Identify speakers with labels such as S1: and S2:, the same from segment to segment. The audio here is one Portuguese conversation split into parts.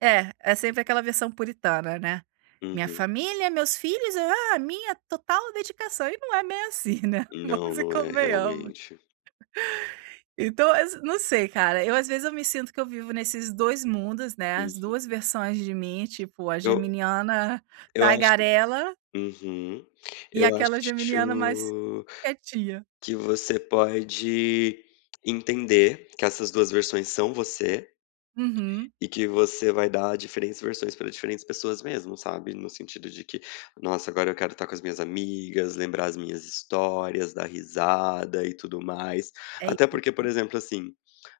S1: É, é sempre
S2: Uhum.
S1: aquela versão puritana, né: "Minha
S2: Uhum.
S1: família, meus filhos, ah, minha total dedicação". E não é bem assim, né,
S2: Não,
S1: vamos e
S2: não é,
S1: convenhamos.
S2: realmente.
S1: Então, ass não sei, cara, eu, às vezes, eu me sinto que eu vivo nesses 2 mundos, né, as 2
S2: Uhum.
S1: versões de mim, tipo, a
S2: Eu
S1: geminiana
S2: eu acho
S1: tagarela
S2: uhum.
S1: e
S2: Eu acho
S1: aquela geminiana mais quietinha.
S2: que você pode entender que essas duas versões são você
S1: Uhum.
S2: e que você vai dar diferentes versões para diferentes pessoas mesmo, sabe. No sentido de que: "Nossa, agora eu quero estar com as minhas amigas, lembrar as minhas histórias, dar risada e tudo mais".
S1: É
S2: Até porque, por
S1: isso.
S2: exemplo, assim,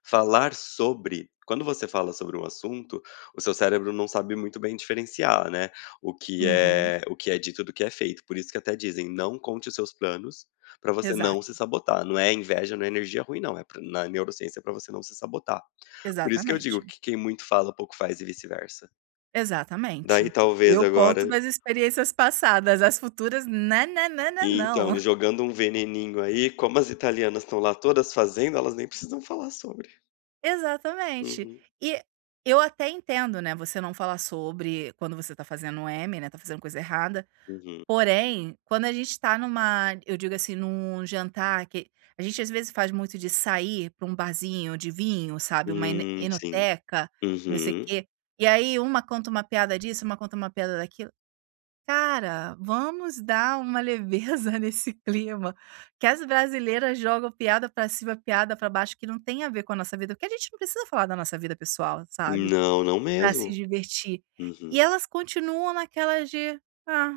S2: falar sobre quando você fala sobre um assunto, o seu cérebro não sabe muito bem diferenciar, né, o que
S1: Uhum.
S2: é o que é dito do que é feito. Por isso que até dizem: "Não conte os seus planos para você não se
S1: Exato.
S2: sabotar". Não é inveja, não é energia ruim, não. É pra na neurociência, para você não se sabotar. Por isso que eu digo
S1: Exatamente.
S2: que quem muito fala pouco faz, e vice-versa. Daí,
S1: Exatamente,
S2: talvez
S1: eu conto
S2: agora
S1: nas experiências passadas, as futuras na na na na não.
S2: Então jogando um veneninho aí, como as italianas estão lá todas fazendo, elas nem precisam falar sobre.
S1: Exatamente.
S2: Uhum.
S1: E eu até entendo, né, você não falar sobre quando você está fazendo M, né, está fazendo coisa errada.
S2: Uhum.
S1: Porém, quando a gente está numa Eu digo assim, num jantar, que a gente às vezes, faz muito de sair para um barzinho de vinho, sabe, uma ene
S2: Hum, sim,
S1: enoteca, não sei o
S2: uhum.
S1: quê. E aí, uma conta uma piada disso, uma conta uma piada daquilo. Cara, vamos dar uma leveza nesse clima. Que as brasileiras jogam piada para cima, piada para baixo, que não tem a ver com a nossa vida, porque a gente não precisa falar da nossa vida pessoal, sabe,
S2: Não, não
S1: para se
S2: mesmo.
S1: divertir.
S2: Uhum.
S1: E elas continuam naquela de: "Ah."